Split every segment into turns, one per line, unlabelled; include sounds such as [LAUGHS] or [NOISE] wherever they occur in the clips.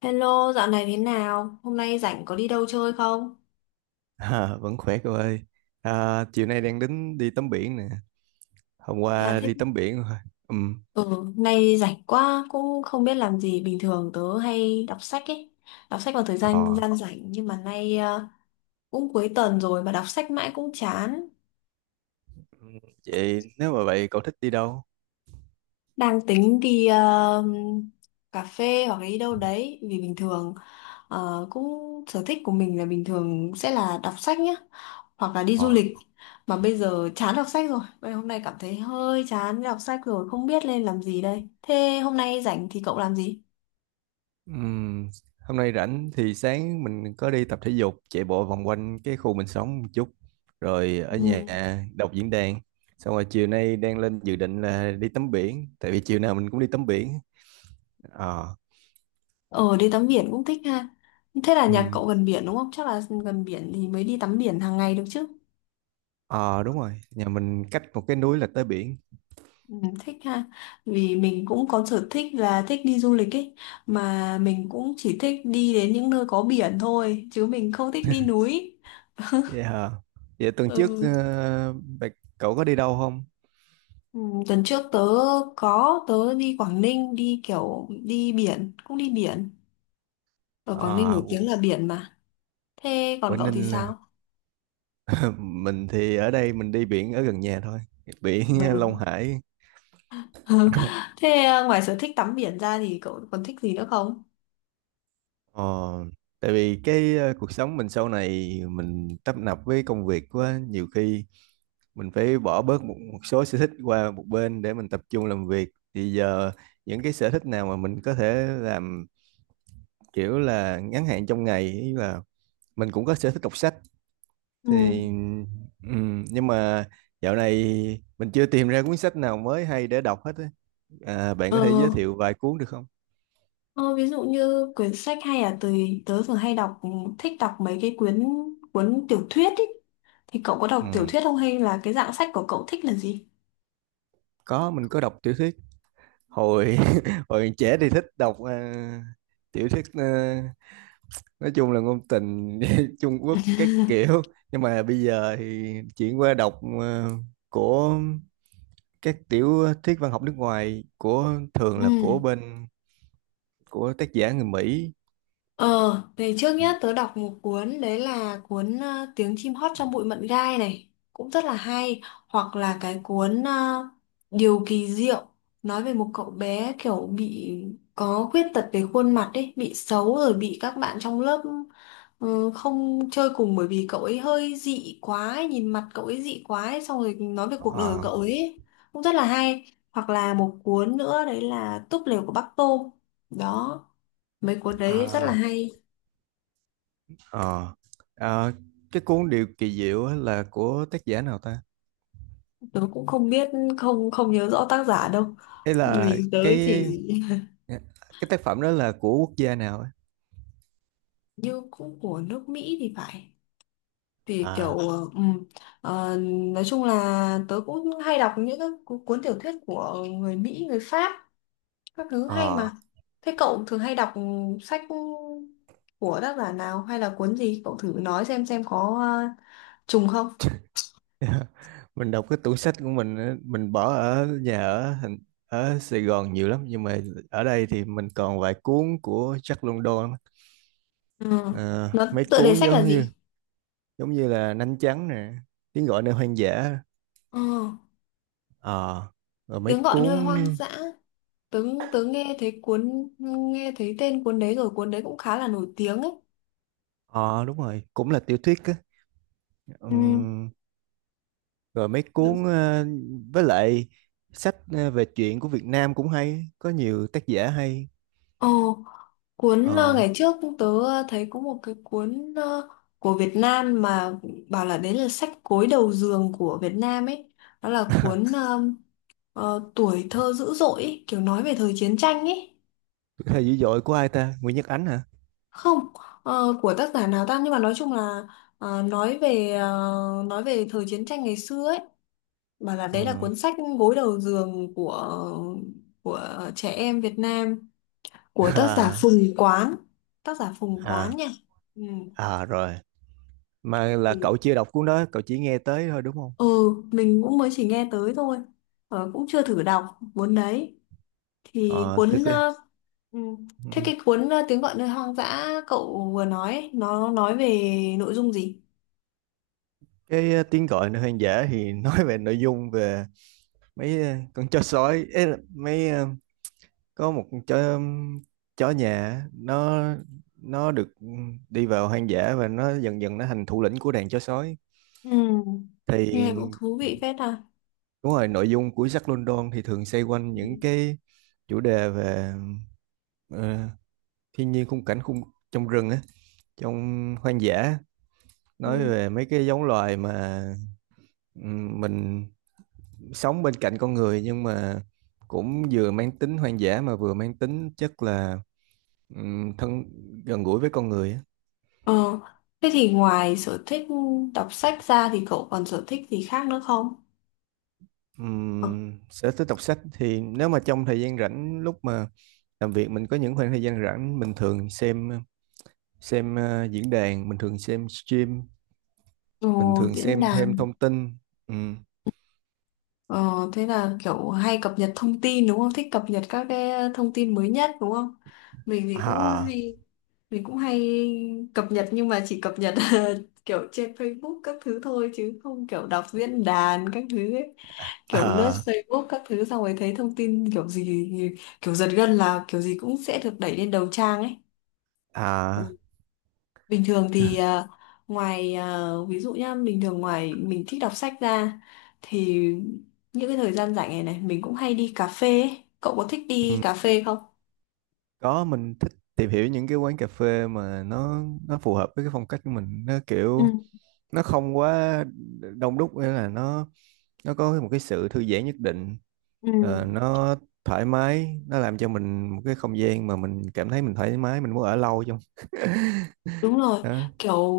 Hello, dạo này thế nào? Hôm nay rảnh có đi đâu chơi không?
À, vẫn khỏe cô ơi. À, chiều nay đang tính đi tắm biển nè. Hôm
Thế là
qua
thích.
đi tắm biển rồi. Ừm.
Ừ, hôm nay rảnh quá, cũng không biết làm gì. Bình thường tớ hay đọc sách ấy. Đọc sách vào thời gian
Ờ.
gian rảnh. Nhưng mà nay cũng cuối tuần rồi mà đọc sách mãi cũng chán.
Ừm. Vậy nếu mà vậy cậu thích đi đâu?
Đang tính đi cà phê hoặc là đi đâu đấy. Vì bình thường cũng sở thích của mình là bình thường sẽ là đọc sách nhá. Hoặc là đi du
Ờ.
lịch, mà bây giờ chán đọc sách rồi. Bây giờ hôm nay cảm thấy hơi chán đọc sách rồi, không biết nên làm gì đây. Thế hôm nay rảnh thì cậu làm gì?
Ừm. Hôm nay rảnh thì sáng mình có đi tập thể dục, chạy bộ vòng quanh cái khu mình sống một chút. Rồi ở nhà
Ừ.
đọc diễn đàn. Xong rồi chiều nay đang lên dự định là đi tắm biển, tại vì chiều nào mình cũng đi tắm biển. Ờ.
ờ đi tắm biển cũng thích ha. Thế là nhà
Ừm.
cậu gần biển đúng không? Chắc là gần biển thì mới đi tắm biển hàng ngày được chứ.
Ờ, đúng rồi. Nhà mình cách một cái núi là tới biển.
Ừ, thích ha. Vì mình cũng có sở thích là thích đi du lịch ấy, mà mình cũng chỉ thích đi đến những nơi có biển thôi, chứ mình không thích đi núi.
Vậy hả? Vậy tuần trước
Ừ.
cậu có đi đâu không?
Ừ, tuần trước tớ có đi Quảng Ninh, đi kiểu đi biển, cũng đi biển. Ở Quảng Ninh
À,
nổi tiếng
Qu-
là biển mà. Thế còn
Quảng
cậu thì
Ninh là
sao?
[LAUGHS] mình thì ở đây mình đi biển ở gần nhà thôi, biển [LAUGHS]
Ừ.
Long Hải.
[LAUGHS] Thế à, ngoài sở thích tắm biển ra thì cậu còn thích gì nữa không?
Ờ, tại vì cái cuộc sống mình sau này mình tấp nập với công việc quá, nhiều khi mình phải bỏ bớt một số sở thích qua một bên để mình tập trung làm việc. Thì giờ những cái sở thích nào mà mình có thể làm kiểu là ngắn hạn trong ngày ý là mình cũng có sở thích đọc sách thì
Ừ.
nhưng mà dạo này mình chưa tìm ra cuốn sách nào mới hay để đọc hết á. À, bạn
ờ,
có thể giới thiệu vài cuốn được không?
ờ, Ví dụ như quyển sách hay là tớ tớ thường hay đọc, thích đọc mấy cái cuốn tiểu thuyết ý. Thì cậu có đọc tiểu
Ừ,
thuyết không, hay là cái dạng sách của cậu thích là gì?
có, mình có đọc tiểu thuyết hồi [LAUGHS] hồi trẻ thì thích đọc tiểu thuyết, nói chung là ngôn tình [LAUGHS] Trung Quốc các
[LAUGHS]
kiểu, nhưng mà bây giờ thì chuyển qua đọc của các tiểu thuyết văn học nước ngoài, của thường
Ừ.
là của bên của tác giả người Mỹ.
Ờ, thì trước nhất tớ đọc một cuốn, đấy là cuốn Tiếng chim hót trong bụi mận gai này, cũng rất là hay. Hoặc là cái cuốn Điều kỳ diệu, nói về một cậu bé kiểu bị có khuyết tật về khuôn mặt ấy, bị xấu rồi bị các bạn trong lớp không chơi cùng, bởi vì cậu ấy hơi dị quá ấy, nhìn mặt cậu ấy dị quá ấy, xong rồi nói về cuộc đời của
Ờ.
cậu ấy, cũng rất là hay. Hoặc là một cuốn nữa, đấy là Túp lều của Bác Tôm. Đó, mấy cuốn đấy rất là
À.
hay.
Ờ. À, cái cuốn Điều kỳ diệu á là của tác giả nào ta?
Tớ cũng không biết, không, không nhớ rõ tác giả đâu,
Hay là
vì tớ chỉ,
cái tác phẩm đó là của quốc gia nào á?
như cũng của nước Mỹ thì phải. Thì
À.
kiểu ờ, nói chung là tớ cũng hay đọc những các cuốn tiểu thuyết của người Mỹ, người Pháp, các thứ hay
Ờ.
mà. Thế cậu thường hay đọc sách của tác giả nào, hay là cuốn gì, cậu thử nói xem có ờ, trùng không?
[LAUGHS] Mình đọc cái tủ sách của mình á, mình bỏ ở nhà ở thành ở Sài Gòn nhiều lắm, nhưng mà ở đây thì mình còn vài cuốn của Jack London á.
Ừ.
Ờ,
Nó
mấy
tựa đề
cuốn
sách
giống
là
như
gì?
giống như là Nanh Trắng nè, Tiếng gọi nơi hoang dã.
Ừ.
Ờ, rồi mấy
Tiếng gọi nơi
cuốn.
hoang dã. Tớ tớ nghe thấy tên cuốn đấy rồi, cuốn đấy cũng khá là nổi tiếng ấy.
Ờ, đúng rồi, cũng là tiểu thuyết á. Ừ.
Ừ.
Rồi mấy
Dạ.
cuốn với lại sách, về truyện của Việt Nam cũng hay, có nhiều tác giả hay.
Ồ, cuốn
Ờ,
ngày trước tớ thấy có một cái cuốn của Việt Nam mà, bảo là đấy là sách gối đầu giường của Việt Nam ấy. Đó là cuốn Tuổi thơ dữ dội ấy, kiểu nói về thời chiến tranh ấy.
thời dữ dội của ai ta, Nguyễn Nhật Ánh hả?
Không, của tác giả nào ta, nhưng mà nói chung là ờ, nói về ờ, nói về thời chiến tranh ngày xưa ấy. Bảo là đấy là
Ừ.
cuốn sách gối đầu giường của trẻ em Việt Nam,
[LAUGHS]
của tác giả
À.
Phùng Quán. Tác giả Phùng Quán
À.
nha. Ừ.
À, rồi. Mà là
Ừ.
cậu chưa đọc cuốn đó, cậu chỉ nghe tới thôi đúng không?
Ừ, mình cũng mới chỉ nghe tới thôi, cũng chưa thử đọc cuốn đấy. Thì
Ờ,
cuốn
tức là,
ừ. Thế
ừ.
cái cuốn Tiếng gọi nơi hoang dã cậu vừa nói ấy, nó nói về nội dung gì?
Cái tiếng gọi nơi hoang dã thì [LAUGHS] nói về nội dung về mấy con chó sói ấy, là mấy có một chó chó nhà nó được đi vào hoang dã và nó dần dần nó thành thủ lĩnh của đàn chó sói.
Ừ. Nghe cũng
Thì
thú vị phết à.
đúng rồi, nội dung của Jack London thì thường xoay quanh những
Ừ.
cái chủ đề về ờ, thiên nhiên, khung cảnh trong rừng á, trong hoang dã,
Ừ.
nói về mấy cái giống loài mà mình sống bên cạnh con người, nhưng mà cũng vừa mang tính hoang dã mà vừa mang tính chất là thân, gần gũi với con người á.
Ờ, thế thì ngoài sở thích đọc sách ra thì cậu còn sở thích gì khác nữa không? Ờ,
Sở thích đọc sách thì nếu mà trong thời gian rảnh lúc mà làm việc mình có những khoảng thời gian rảnh, mình thường xem, diễn đàn, mình thường xem stream,
ờ,
mình thường
Diễn
xem thêm
đàn.
thông tin. Ừm.
Ờ, thế là kiểu hay cập nhật thông tin đúng không? Thích cập nhật các cái thông tin mới nhất đúng không? Mình thì cũng
À.
hay mình cũng hay cập nhật, nhưng mà chỉ cập nhật [LAUGHS] kiểu trên Facebook các thứ thôi, chứ không kiểu đọc diễn đàn các thứ ấy. Kiểu lướt
À.
Facebook các thứ, xong rồi thấy thông tin kiểu gì, kiểu giật gân là kiểu gì cũng sẽ được đẩy lên đầu trang ấy.
À.
Ừ. Bình thường thì ngoài ví dụ nhá, bình thường ngoài mình thích đọc sách ra, thì những cái thời gian rảnh này này mình cũng hay đi cà phê ấy. Cậu có thích đi
Ừm.
cà phê không?
Có, mình thích tìm hiểu những cái quán cà phê mà nó, phù hợp với cái phong cách của mình, nó
Ừ,
kiểu nó không quá đông đúc, nghĩa là nó, có một cái sự thư giãn nhất định,
ừ.
nó thoải mái, nó làm cho mình một cái không gian mà mình cảm thấy mình thoải mái, mình muốn ở lâu trong [LAUGHS]
Đúng rồi,
đó.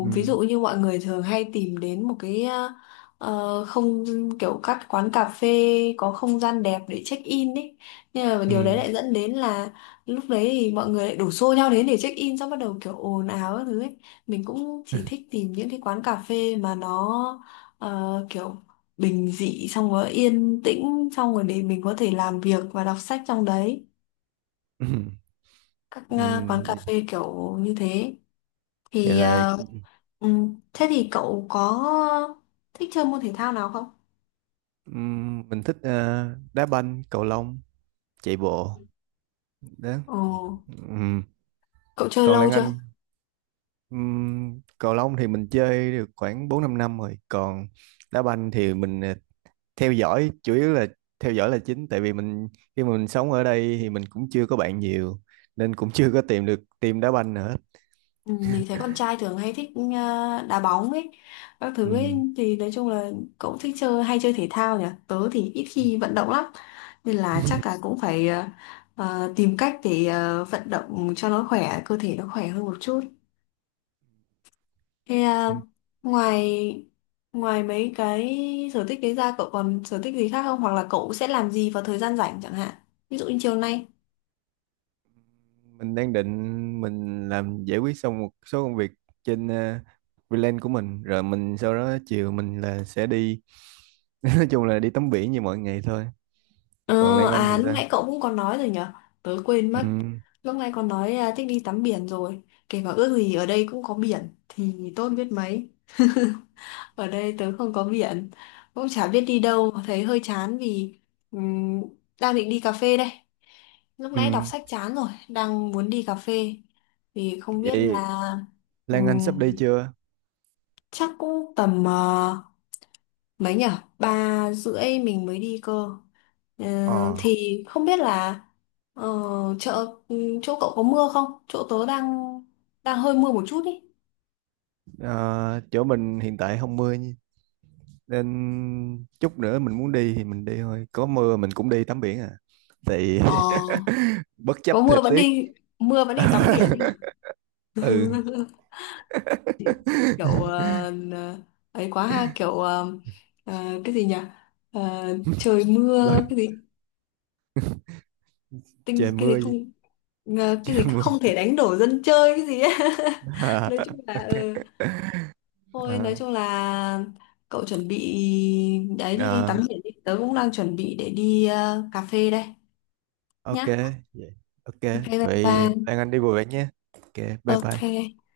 Ừ.
ví dụ như mọi người thường hay tìm đến một cái không, kiểu các quán cà phê có không gian đẹp để check in ấy. Nhưng mà
Ừ.
điều đấy lại dẫn đến là lúc đấy thì mọi người lại đổ xô nhau đến để check in, xong bắt đầu kiểu ồn ào các thứ ấy. Mình cũng chỉ thích tìm những cái quán cà phê mà nó kiểu bình dị, xong rồi yên tĩnh, xong rồi để mình có thể làm việc và đọc sách trong đấy.
Ừ.
Các
Ừ.
quán cà phê kiểu như thế
Vậy
thì
là
thế thì cậu có thích chơi môn thể thao nào không?
ừ, mình thích đá banh, cầu lông, chạy bộ, đó.
Ồ,
Ừ.
cậu chơi
Còn
lâu
Lan Anh?
chưa?
Ừ, cầu lông thì mình chơi được khoảng 4 5 năm rồi, còn đá banh thì mình theo dõi chủ yếu, là theo dõi là chính, tại vì mình khi mà mình sống ở đây thì mình cũng chưa có bạn nhiều, nên cũng chưa có tìm được team đá banh nữa.
Ừ, mình thấy con trai thường hay thích đá bóng ấy, các thứ ấy.
Ừ.
Thì nói chung là cậu thích chơi, hay chơi thể thao nhỉ? Tớ thì ít
Ừ.
khi vận động lắm, nên là chắc
[LAUGHS]
là cũng phải tìm cách để vận động cho nó khỏe, cơ thể nó khỏe hơn một chút. Thế à, ngoài ngoài mấy cái sở thích đấy ra cậu còn sở thích gì khác không? Hoặc là cậu sẽ làm gì vào thời gian rảnh chẳng hạn? Ví dụ như chiều nay.
Mình đang định mình làm giải quyết xong một số công việc trên freelance của mình, rồi mình sau đó chiều mình là sẽ đi [LAUGHS] nói chung là đi tắm biển như mọi ngày thôi. Còn
Ờ,
Lan Anh thì
à lúc
sao?
nãy cậu cũng còn nói rồi nhở? Tớ quên mất.
Ừ.
Lúc nãy còn nói à, thích đi tắm biển rồi. Kể cả ước gì ở đây cũng có biển thì tốt biết mấy. [LAUGHS] Ở đây tớ không có biển, cũng chả biết đi đâu, thấy hơi chán vì ừm, đang định đi cà phê đây. Lúc
Ừ.
nãy đọc sách chán rồi, đang muốn đi cà phê. Thì không biết
Vậy
là
Lan Anh
ừm,
sắp đi chưa?
chắc cũng tầm mấy nhở? 3 rưỡi mình mới đi cơ. Ờ,
Ờ.
thì không biết là ờ, chợ chỗ cậu có mưa không? Chỗ tớ đang đang hơi mưa một chút ý.
Ờ, chỗ mình hiện tại không mưa, nên chút nữa mình muốn đi thì mình đi thôi, có mưa mình cũng đi tắm biển à, thì
Ờ,
[LAUGHS] bất chấp
có
thời tiết.
mưa vẫn đi tắm biển ý hả?
[LAUGHS] Ừ.
[LAUGHS] Kiểu
[LAUGHS]
ấy quá ha, kiểu cái gì nhỉ? Ờ, trời
Rồi,
mưa cái gì, tinh
trời
cái gì
mưa gì,
không, cái
trời
gì
mưa.
không thể đánh đổ dân chơi cái gì ấy. [LAUGHS]
[LAUGHS] À,
Nói chung là ừ.
ok.
Thôi nói
À,
chung là cậu chuẩn bị đấy, đi, đi tắm
à,
biển đi. Tớ cũng đang chuẩn bị để đi cà phê đây
ok
nhá.
vậy, ok.
Ok, bye
Vậy
bye.
Lan Anh đi vui vẻ nhé, ok. Bye bye.
Ok.